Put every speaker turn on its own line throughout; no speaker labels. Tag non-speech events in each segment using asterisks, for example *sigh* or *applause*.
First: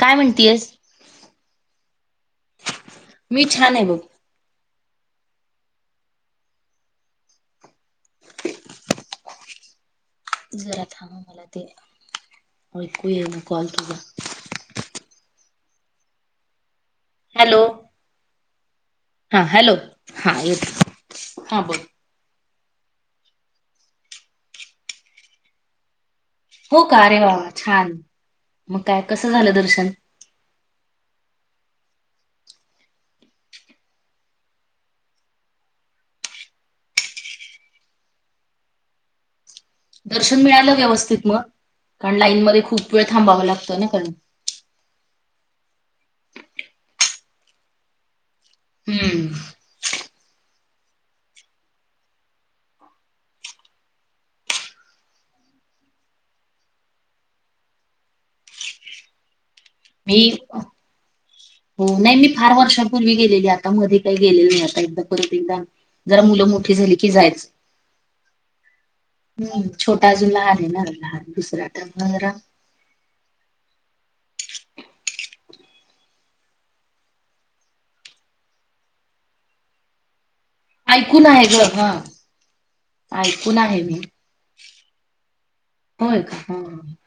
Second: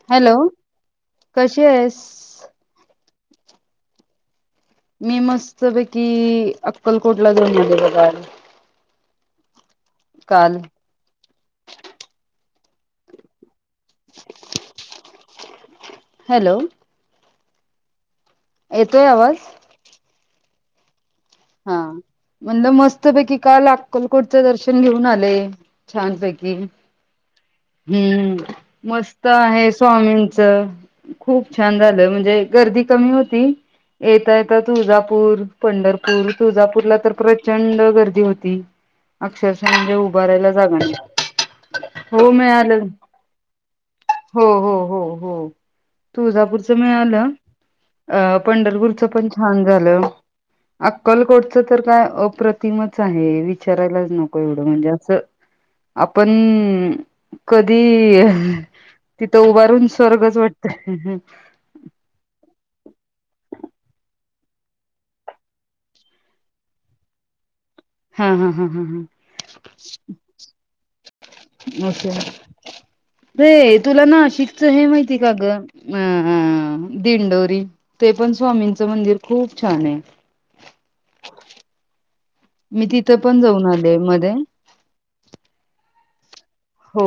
काय
हॅलो
म्हणतीयस
कशी आहेस?
मी छान आहे बघ.
मी मस्तपैकी अक्कलकोटला जाऊन आले बघा. काल.
जरा थांब मला ते ऐकू ये ना कॉल तुझा
हॅलो
हॅलो
येतोय आवाज..
हा हॅलो हा येतोय.
हा म्हणलं मस्त पैकी काल अक्कलकोटच दर्शन घेऊन आले छानपैकी
हो का अरे वा वा छान
हम्म हम्म
मग काय
मस्त
कसं झालं
आहे
दर्शन
स्वामींच खूप छान झालं म्हणजे गर्दी कमी होती. येता येत तुळजापूर पंढर पूर, तुळजापूरला तर प्रचंड गर्दी होती. अक्षरशः म्हणजे
दर्शन
उभारायला
मिळालं
जागा
व्यवस्थित मग
नसत्या.
कारण लाईनमध्ये खूप वेळ थांबाव लागत ना पण
हो हो हो हो तुळजापूरच मिळालं. अ पंढरपूरच
हम्म
पण छान झालं. अक्कलकोटचं तर काय अप्रतिमच आहे विचारायलाच नको एवढं म्हणजे असं. आपण, कधी तिथं उभऽ- *inaudible*
मी
स्वर्गच वाटतय.
हो, नाही मी फार वर्षापूर्वी गेलेली आता, मध्ये काही गेलेलं नाही, आता एकदा परत एकदा, जरा मुलं मोठी झाली की जायच.
हा हा हा हा
हम्म,, छोटा अजून लहान आहेना..
अशा *inaudible* हे तुला नाशिकच हे माहिती का ग अ दिंडोरी. ते पण स्वामींच मंदिर खूप छान आहे.
ऐकून आहे ग हा.
मी तिथं पण
ऐकून
जाऊन
आहे
आलेय
मी
मध्ये.
होय काय, हं.
हो,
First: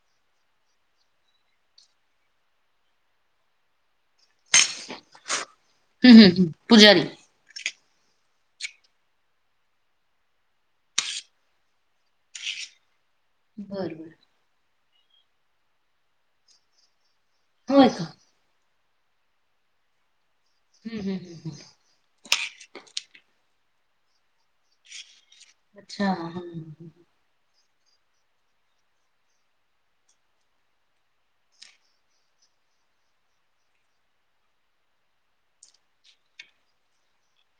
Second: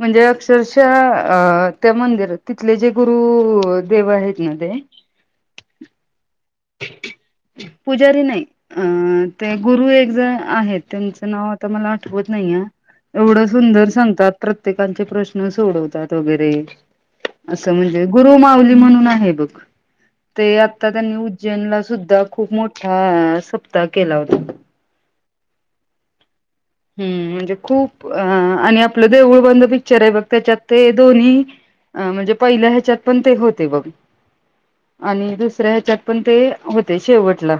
म्हणजे अक्षरशः, त्या मंदिरात तिथले जे गुरु देव आहेत ना ते.
हम् हम्, हम पुजारी.
पुजारी नाही,.. अं ते गुरु एक जण आहेत, त्यांचं नाव आता मला आठवत नाहीय. एवढं सुंदर
बर बर.
सांगतात, प्रत्येकांचे प्रश्न सोडवतात वगैरे. असं
होय का?
म्हणजे, गुरु माऊली म्हणून आहे बघ, ते आता
हम्म हम्म
त्यांनीऽ
हम्म हम्म.
सुद्धा खूप मोठा सप्ताह केला होता.
अच्छा हम्.
हम्म,, म्हणजे खूप अ आणि आपलं देऊळ बंद पिक्चर आहे बघ, त्याच्यात ते दोन्हीऽ- अ म्हणजे पहिल्या ह्याच्यात पण ते होते बघ. आणि दुसऱ्या ह्याच्यात पण ते होते शेवटला.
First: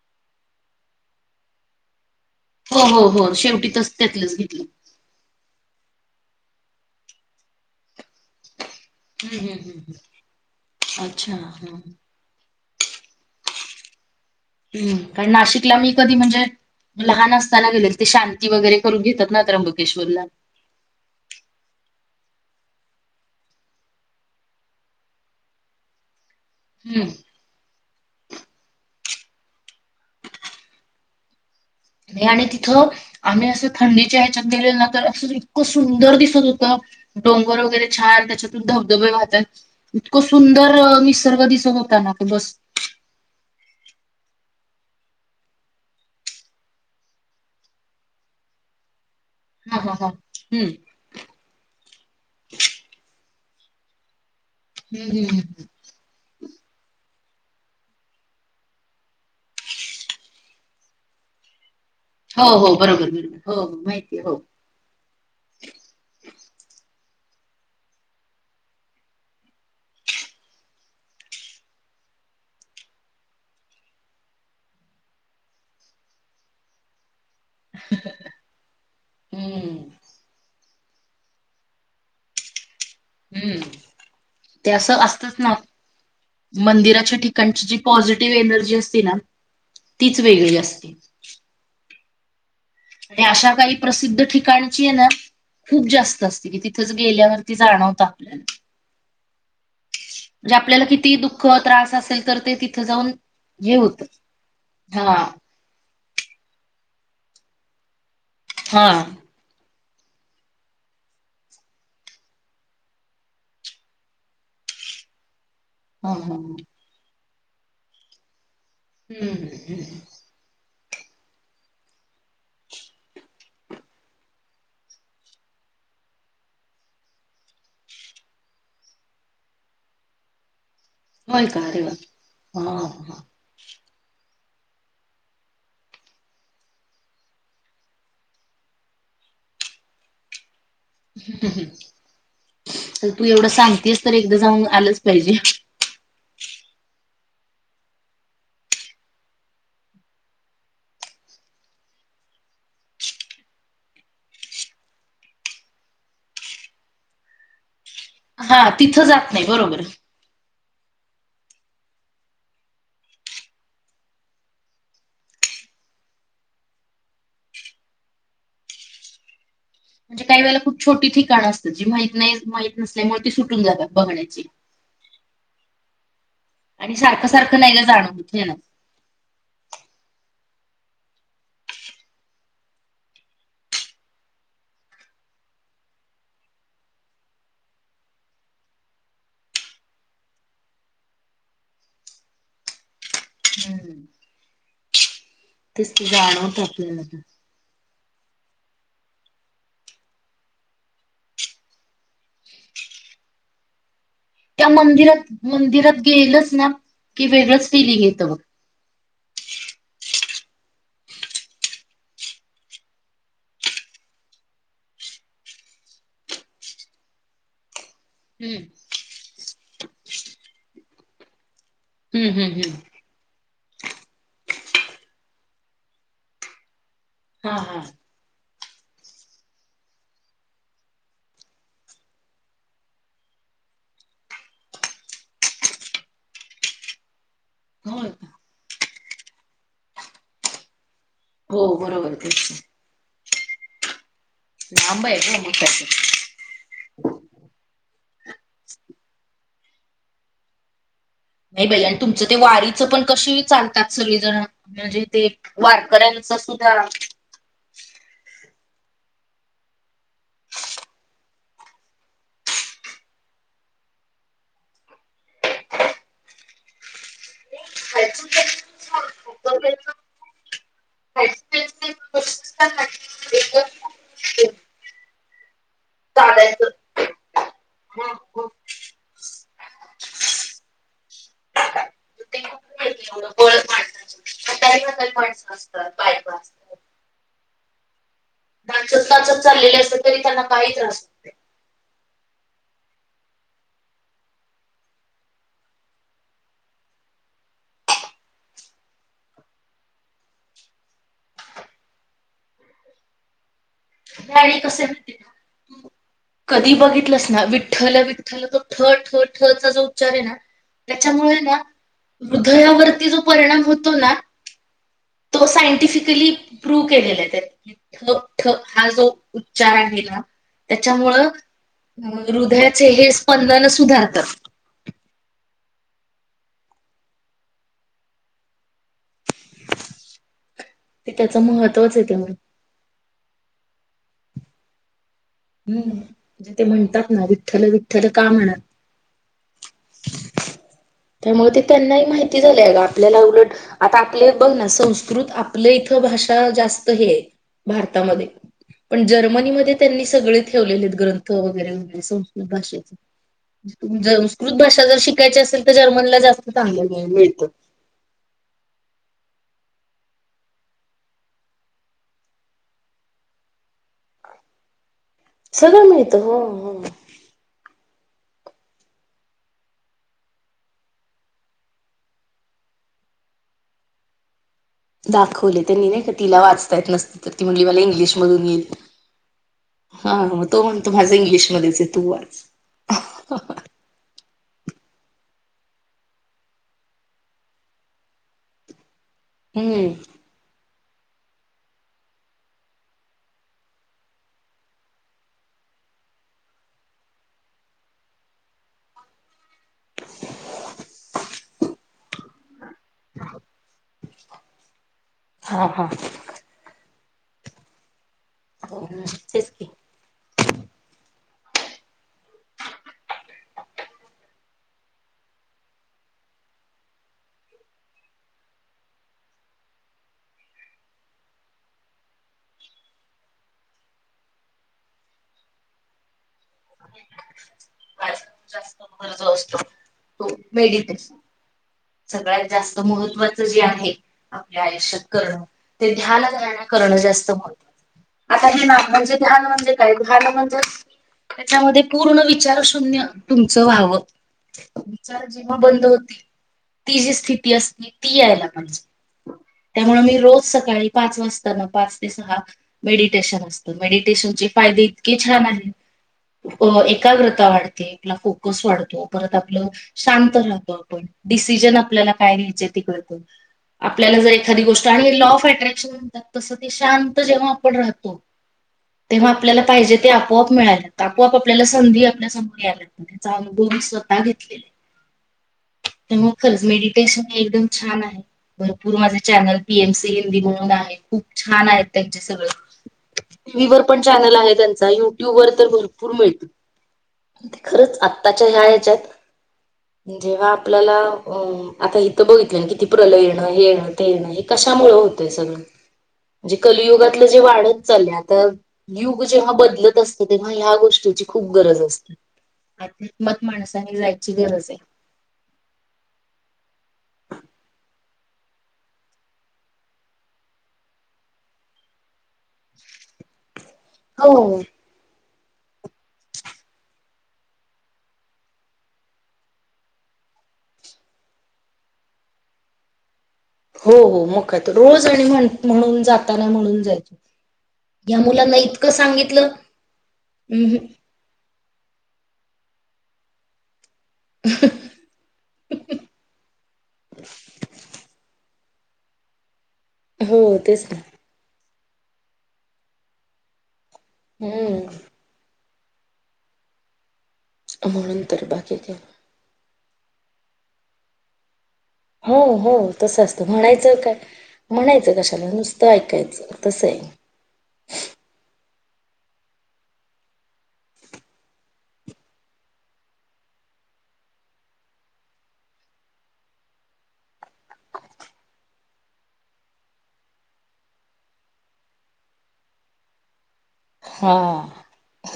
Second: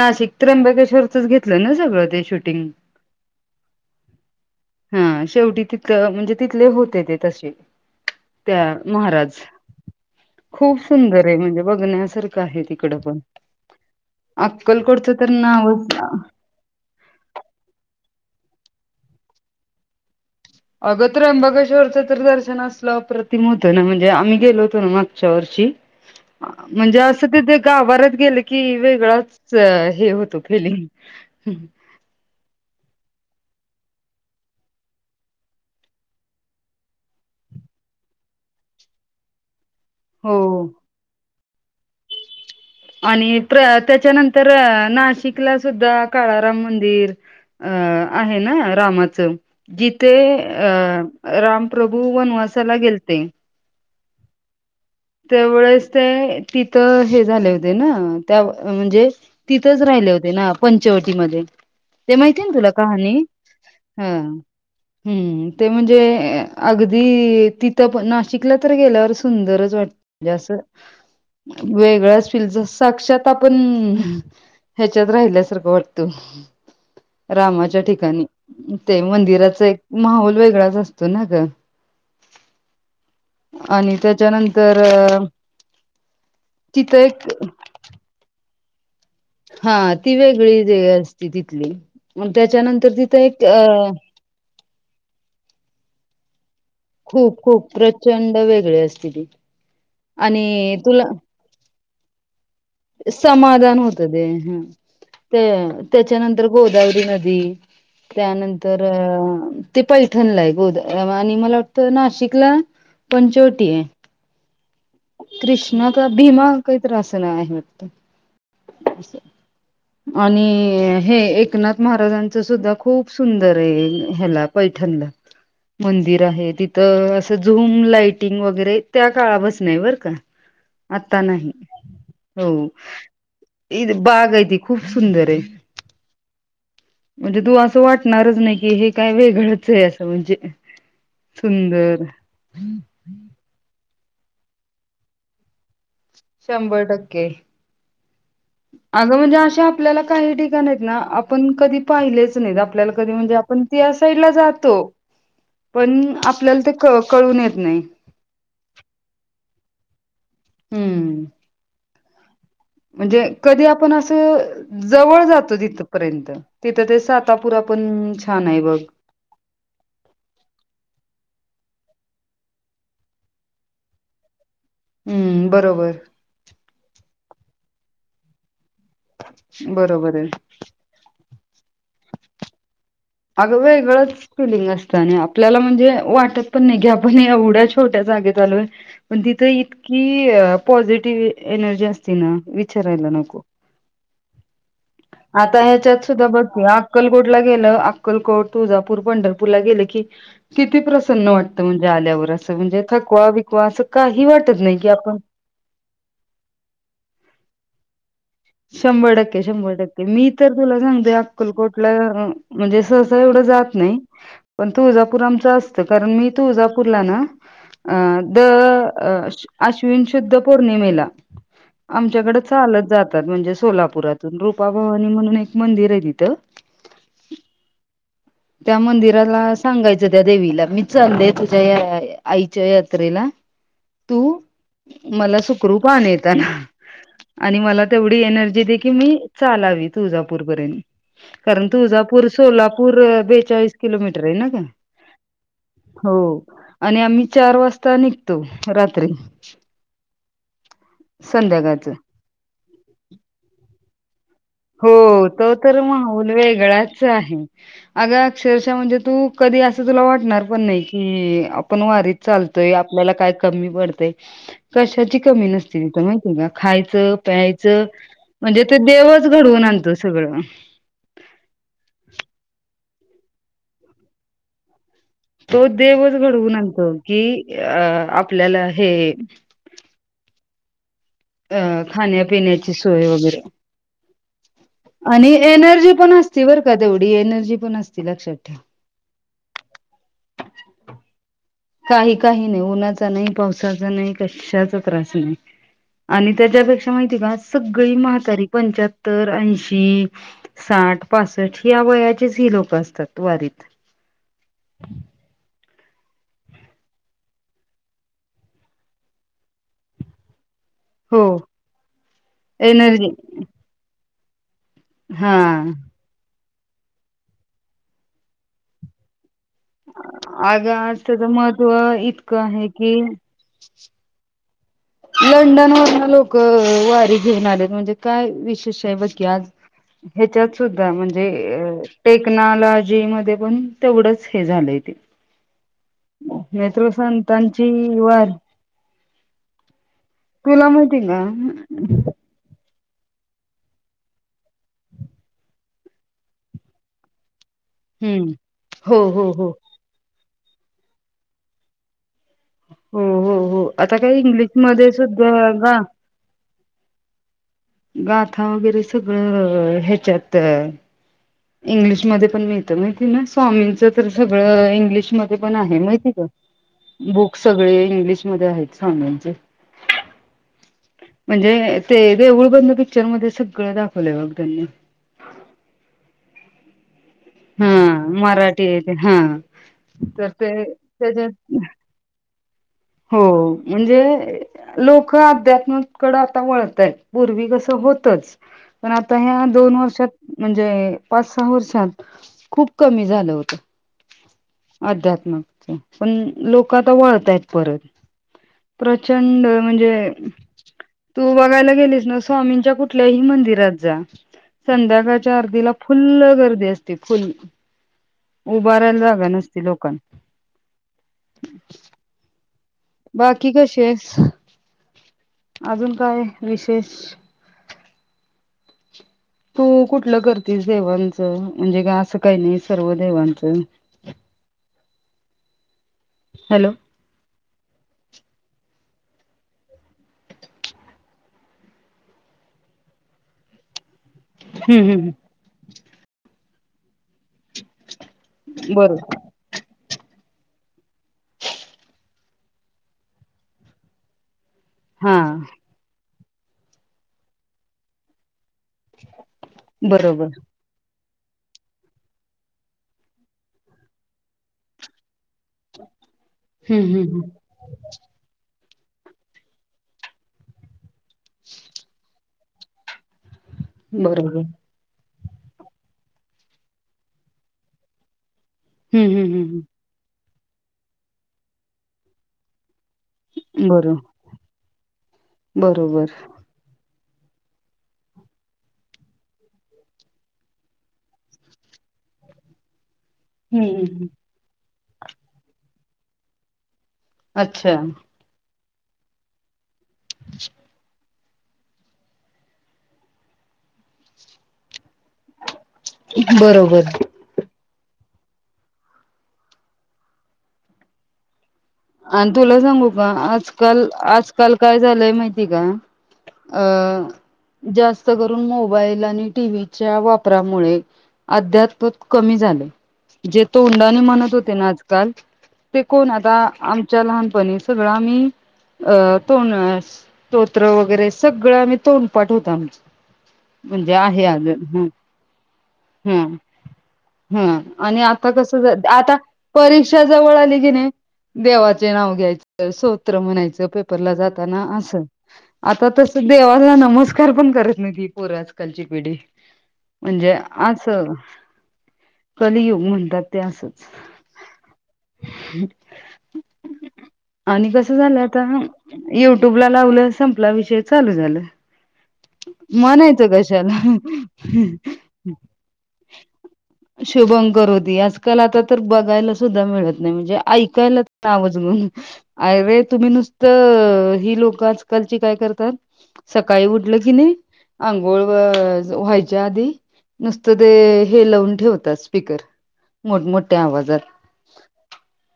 नाशिक, त्र्यंबकेश्वरच घेतलं ना सगळं ते शूटिंग.
हो हो हो, शेवटी तस् त्यातलंच घेतलं.
हा, शेवटी तितक म्हणजे तिथले होते ते तसे. त्या महाराज,
हम्म हम्म हम्म हम्म.
खूप सुंदर
अच्छा.
आहे म्हणजे
हं.
बघण्यासारख क आहे तिकडं पण,
हम्म.
अक्कलकोटच तर
कारण नाशिकला मी
नावच
कधी म्हणजे लहान असताना गेलेल, ते शांती वगैरे करून घेतात ना त्र्यंबकेश्वरला.
अगं त्र्यंबकेश्वरच तर दर्शन असलं अप्रतिम होतय ना म्हणजे आम्ही गेलो होतो ना मागच्या वर्षी. म्हणजे
हम्म.
असं तिथे गाभाऱ्यात गेलं की वेगळाच हे होतो फिलिंग.
आणि तिथं आम्ही असं थंडीच्या ह्याच्यात गेलेलो ना तर असं इतकं सुंदर दिसत होतं. डोंगर वगैरे छान, त्याच्यातून धबधबे वाहतात. इतकं
हो
सुंदर निसर्ग दिसत होता ना की बस.
आणि प्र त्याच्यानंतर नाशिकला सुद्धा काळाराम मंदिर अ आहे ना रामाचं?
हा हा हा.
जिथे
हम्म.
अ रामप्रभू वनवासाला गेलते.
हम्म हम्म
त्या
हम्म.
वळेस ते तिथं हे झाले होते ना त्या म्हणजे तिथंच राहिले होते ना पंचवटीमध्ये. ते माहितीये
हो
ना तुला
हो बरोबर
कहाणी?
बरोबर हो हो
हा.
माहिती आहे, हो
हम्म ते म्हणजे अगदी तिथं प नाशिकला तर गेल्यावर सुंदरच वाटत. असं वेगळंच फील जस साक्षात आपण ह्याच्यात राहिल्यासारखं वाटत, रामाच्या ज्या ठिकाणी ते मंदिराच एक
हम्म
माहोल वेगळाच असतो ना ग
हम्म
आणि त्याच्यानंत
ते असं असतच ना,
तिथं
मंदिराच्या
एक
ठिकाणची जी पॉझिटिव्ह एनर्जी असती ना
हा, ती
तीच
वेगळी ज
असते
असती तिथली, मग त्याच्यानंतर तिथं
आणि
एक
अशा
अ
काही प्रसिद्ध ठिकाणची आहे ना, खूप जास्त असते की तिथच गेल्यावरती जाणवतं आपल्याला.
वगळे असती ती.
जे
आणि
आपल्याला
तुला
कितीही दुःख, त्रास असेल तर ते ति
समाधान होत ते ह
हा
ते त्याच्यानंतर गोदावरी नदी त्यानंतर
हा
अ ते पैठणला आहे गोदा आणि मला वाटतं नाशिकला पंचवटी आहे. कृष्णा का
हा हा
भीमा
हम्म
काहीतर असं आहे वाटत.
हम्म हम्म.
आणि हे एकनाथ महाराजांचं सुद्धा खूप सुंदर आहे ह्याला पैठणला. मंदिर आहे तिथं असं झूम लाईटिंग वगैरे त्या काळापसनं आहे बरं का. हा.
होय का अरे वा!
हो
हा हा
इ बाग आहे ती खूप सुंदर आहे. म्हणजे तू असं वाटणारच नाही की हे काय वेगळंच आहे असं म्हणजे. सुंदर.
तू एवढं सांगतेस तर एकदा जाऊन आलंच पाहिजे.
शंभर टक्के. अगं म्हणजे अशे आपल्याला काही ठिकाण आहेत ना आपण कधी पाहिलेच नाहीत आपल्याला कधी म्हणजे आप पण त्या साईडला जातो पण आपल्याला ते क कळून येत नाही.
हा तिथं जात नाही बरोबर.
हम्म. म्हणजे कधी आपण असं जवळ जातो तिथपर्यंत. तिथं ते सातापुरा पण छान आहे बघ.
म्हणजे काही वेळेला खूप छोटी ठिकाण असतात जी माहीत नाही माहित नसल्यामुळे ती सुटून जातात बघण्याची.
हम्म बरोबर
आणि सारखं सारखं नाही गं जाण होत येन
बरोबर आहे. आगं वेगळंच फलिंग असत आणि आपल्याला म्हणजे वाटत पण नाही की आपण एवढ्या छोट्या जागेत आलोय. पण तिथं इतकी पॉझिटिव्ह एनर्जी असती ना विचारायला नको
हम्म,
आता
तेच
ह्याच्यात
ते
सुद्धा बघ
जाणवत
की
आपल्याला तर.
अक्कलकोटला गेलं आ अक्कलकोट तुळजापूर पंढरपूर ला गेले की किती प्रसन्न वाटतं म्हणजे आल्यावर असं म्हणजे थकवा बिकवा असं काही वाट
त्या मंदिरात मंदिरात गेलच ना की वेगळंच फिलिंग येतं बघ
शंभर टक्के शंभर टक्के मी तर तुला सांगतोय अक्कलकोटला म्हणजे सहसा एवढं जात नाही पण तुळजापूर आमचं असतं कारण मी तुळजापूरला ना अं...
हम्म
दर आश्विन शुद्ध पौर्णिमेला
हम्म
आमच्याकडे
हम्म
चालत
हम्म
जात तात म्हणजे सोलापुरातून रूपाभवानी म्हणून एक मंदिर हे तिथं
हा हा
त्या मंदिराला सांगायचं त्या देवीला मी चाललेय तुझ्या या आईच्या यात्रेला तू मला सुखरूप आन येेताना. आणि मला
होय
तेवढी
का?
एनर्जी दे की मी चालावी तुळजापूरपर्यंत कारण
हो बरोबर
तुळजापूर
तेच ते.
सोलापूर... बेचाळीस किलोमीटर हे ना गं
लांब आहे ग मग काय तर.
हो. आणि आम्ही चार वाजता निघतो रात्री
नाही बाई
संध्याकाळच
आणि तुमचं ते वारीचं पण कशीही चालतात सगळीजण
हो तो तर माहोल वेगळाच आहे. अंग, अक्षरशः म्हणजे तू कधी असं तुला वाटणार पण नाही की आपण वारीत चालतयं आपल्याला काय कमी पडतंय कशाची कमी नसती तिथं माहिती आहे का खायचं प्याय चं म्हणजे ते देवच घडवून आणतो सगळं
*inaudible*
तो देवचं घडवून आणतो की अ आपल्याला हे. अ खाण्यापिण्याची सोय वगैरे.
*unintelligible* असतात बाय पास.
त्यात तेवढी एनर्जी पण असती लक्षात ठेव.
चकाचक चाललेले अस तरी त्यांना काही त्रास होत
काही काही नाही उन्हाचा नाही पावसाचा नाही कशाचा त्रास नाही. आणि त्याच्यापेक्षा माहिती का सगळी म्हातारी पंच्याहत्तर ऐंशी साठ पासष्ट ह्या वयाचीचं ही लोक असतात वारीत
गाणी कसं हे माहिती हे का? कधी बघितलंस ना विठ्ठल विठ्ठल तो ठ ठ ठचा जो उच्चार हे ना.
हो
त्याच्यामुळे ना
एनर्जी
हृदयावरती जो परिणाम होतो ना.
हा
तो सायंटिफिकली प्रूव्ह केलेला आहे त्यांनी ठक ठक हा जो. उच्चार आहे ना.
अगं आज त्याच
त्याच्यामुळं
महत्त्व इतकं आहे
हृदयाचे
की
हे स्पंदनं सुधारतात.
लंडन वरनं लोकं वारी घेऊन आलेत, म्हणजे काय विशेष आहे बग यात ह्याच्यात सुद्धा
ते
म्हणजे
त्याचं महत्त्वच आहे ते म्हण
टेक्नॉलॉजी मधे पण तेवढंच हे झालंय ते,
हूं.. म्हणजे ते
नेत्र
म्हणतात ना
संतांची
विठ्ठल-विठ्ठल
वार
का म्हणत
तुला माहिती का
त्यामुळे ते त्यांनाही माहिती झालंय अगं आपल्याला उलट आता आपलं बघ ना संस्कृत आपलं इथं भाषा जास्त हे आहे.
हम्म
भारतामध्ये,
हो
पण
हो हो
जर्मनीमध्ये त्यांनी सगळे ठेवलेले आहेत ग्रंथ वगैरे, वगैरे स स्कृत भाषेत
हो हो हो आता काय
संस्कृत भाषा
इंग्लिशमध्ये
जर शिकायची
सुद्धा
असेल तर
गा
जर्मनला जास्त चांगलं ज्ञान मिळतं.
गाथा वगैरे सगळं ह्याच्यात इंग्लिशमध्ये पण मिळत माहितीये ना?. स्वामींच तर सगळं इंग्लिशमध्ये पण आहे
सगळं
माहिती
मिळतं
का
हो हो.
बुक? सगळे इंग्लिशमध्ये आहेत स्वामींचे. म्हणजे ते देऊळ बंद पिक्चरमध्ये सगळं दाखवलंय बघ त्यांनी.
दाखवले त्यांनी नाही का तिला वाचता येत नसतं, तर ती म्हणली
हा
मला इंग्लिश मधून
मराठी
येईल,
येते हा
हा
तर
मग
ते
तो म्हणतो माझं
त्याच्यात
इंग्लिशमध्येच ये., तू वाच.
हो म्हणजे लोकं अध्यात्मातकडं आता वळतायत पूर्वी कसं होतंच, पण आता ह्या दोन
हम्म
वर्षात म्हणजे पाच सहा वर्षात खूप कमी झालं होतं. अध्यात्माचं पण लोकं आता वळतायत. परत प्रचंड म्हणजे तू बघायला गेलीस ना स्वामींच्या कुठल्याही मंदिरात जा संध्याकाळच्या
हा
आरतीला
हा
फुल्लं गर्दी असते. ते फुल उभारायला जागा
तेच
नसती
की
लोकांना, बाकी कशी आहेस, अजून काय विशेष? तू कुठलं करतीस देवांचं म्हणजे का असं काही नाही सर्व देवांचं हॅलो.
माझा असतो तो मेडिटेशन. सगळ्यात जास्त महत्त्वाचं जे आहे आपल्या
हम्म हम्म
आयुष्यात
हम्म
करणं, ते ध्यानधारणा करणं जास्त होत आता हे ना
बरो
म्हणजे ध्यान म्हणजे काय ध्याान म्हणजे? त्याच्यामध्ये पूर्ण विचार शून्य तुमचं व्हावं
हा
विचार जेव्हा बंद होती, ती जी स्थिती असते ती यायला पाहिजे, त्यामुळे मी
बरोबर
रोज सकाळी पाच वाजता ना पाच ते सहा,, मेडिटेशन असतं मेडिटेशन चे फायदे इतके छान आहेत,, अ
हम्म हम्म हम्म
एकाग्रता वाढते. आपला फोकस वाढतो, परत आपलं शांत राहतो आपण, डिस सीजन आपल्या घ्यायचंय ते कळतं, आपल्याला जर
बरोबर
एखादी गोष्ट, आणि लॉ ऑफ अट्रॅक्शन म्हणतात तसं ते शांत जेव्हा आपण राहतो,
हम्म
तेव्हा
हम्म हम्म
आपल्याला पाहिजे ते आपोआप मिळायला लागतं, आपोआप आपल्याला संधी आपल्या समोर यायला,, त्याचा
हम्म
अनुभव
बरो
स्वतः घेतलेत.
बरोबर.
खरंच मेडिटेशन हे एकदम छान आहे. भरपूर माझे channel P M C Hindi म्हणून आहे खूप छान आहेत त्यांचे सगळं टी
हम्म
व्ही वर पण
हम्म
चॅनल आहे त्यांचा यु ट्यूब वर तर भरपूर मिळतं. ते
अच्छा
खरंच आत्ताच्या ह्या ह्याच्यात जेव्हा पल्याला आता इथं बघितलं किती प्रलय येणं हे येणं ते येणं हे कशामुळे होत तय सगळं म्हणजे
बरोबर
कलयुगातच जे वाढत चाललय युग जेव्हा बदलत असत तेव्हा ह्या गोष्टीची खूप गरज असते
आणि तुला सांगू का
आध्यात्मात
आजकाल
माणसाने जायची
आजकाल
गरज आहे.
काय झालंय माहिती का अ जास्त करून मोबाईल आणि टि व्ही च्या वापरामुळे अध्यात् कमी झाले जे तोंडानं म्हणत
हो
होते ना आजकाल ते कोण आता च्या लहानपणी सगळं आम्ही अ तोंड स्तोत्र वगैरे सगळं आम्ही तोंडपाठ होतं आम्हाला
हो हो मगं काय तर रोज आणि म्हण म्हणून जाताना म्हणून जायचे
हम्म आणि आता कसं आता परीक्षा जवळ आली की
हम्म,
नाही देवाचे नाव घ्यायचं सोत्र म्हणायचं पे र जाताना अस आता तस देवाचा नमस्कार पण करत नाहीत ही पोरं आज कालची पिढी म्हणजे
हो
अस
तेच ना.
कलियुग म्हणतात ते असंच.
हम्म
*inaudible* आणि कसं
म्हणून
झालय आता
तर बाकी काय
युट्यूबला लावलं संपला विषय चालू झालं.
हो हो तसं
म्हणायचं
असतं म्हणायचं
कशाला
काय म्हणायचं कशाला नुसतं ऐकायचं. तसं आहे.
शुभंकरोती आजकाल आता तर बघायला सुद्धा मिळत नाही म्हणजे ऐकायला नावंच बंद आयवंय तुम्ही नुसतं ही लोक आजकालची काय करतात सकाळी उठलं की नाही अंघोळ व्हायच्या आधी नुसतं ते हे लावून ठेवतात स्पिकर मोठमोठ्या आवाजात,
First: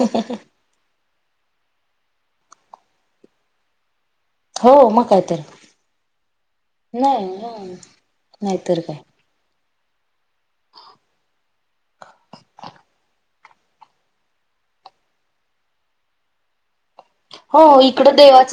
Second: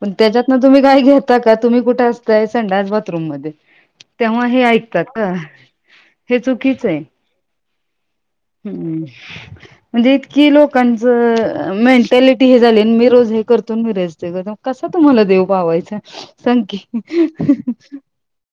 पण त्याच्यातन तुम्ही काय घेता का तुम्ही कुठे असताय संडास बाथरूम मध्ये तेव्हा हे
हो मग
ऐकतात
काय
का?
तर
हे चुकीच आहे
नाही नाहीतर
हम्
काय
म्हणजे इतकी लोकांचं मेंटॅलिटी हे झालीनं मी रोज हे करतो मी रजते कर कस तुम्हाला देव पावायचा सांग की
हो इकडं देवाच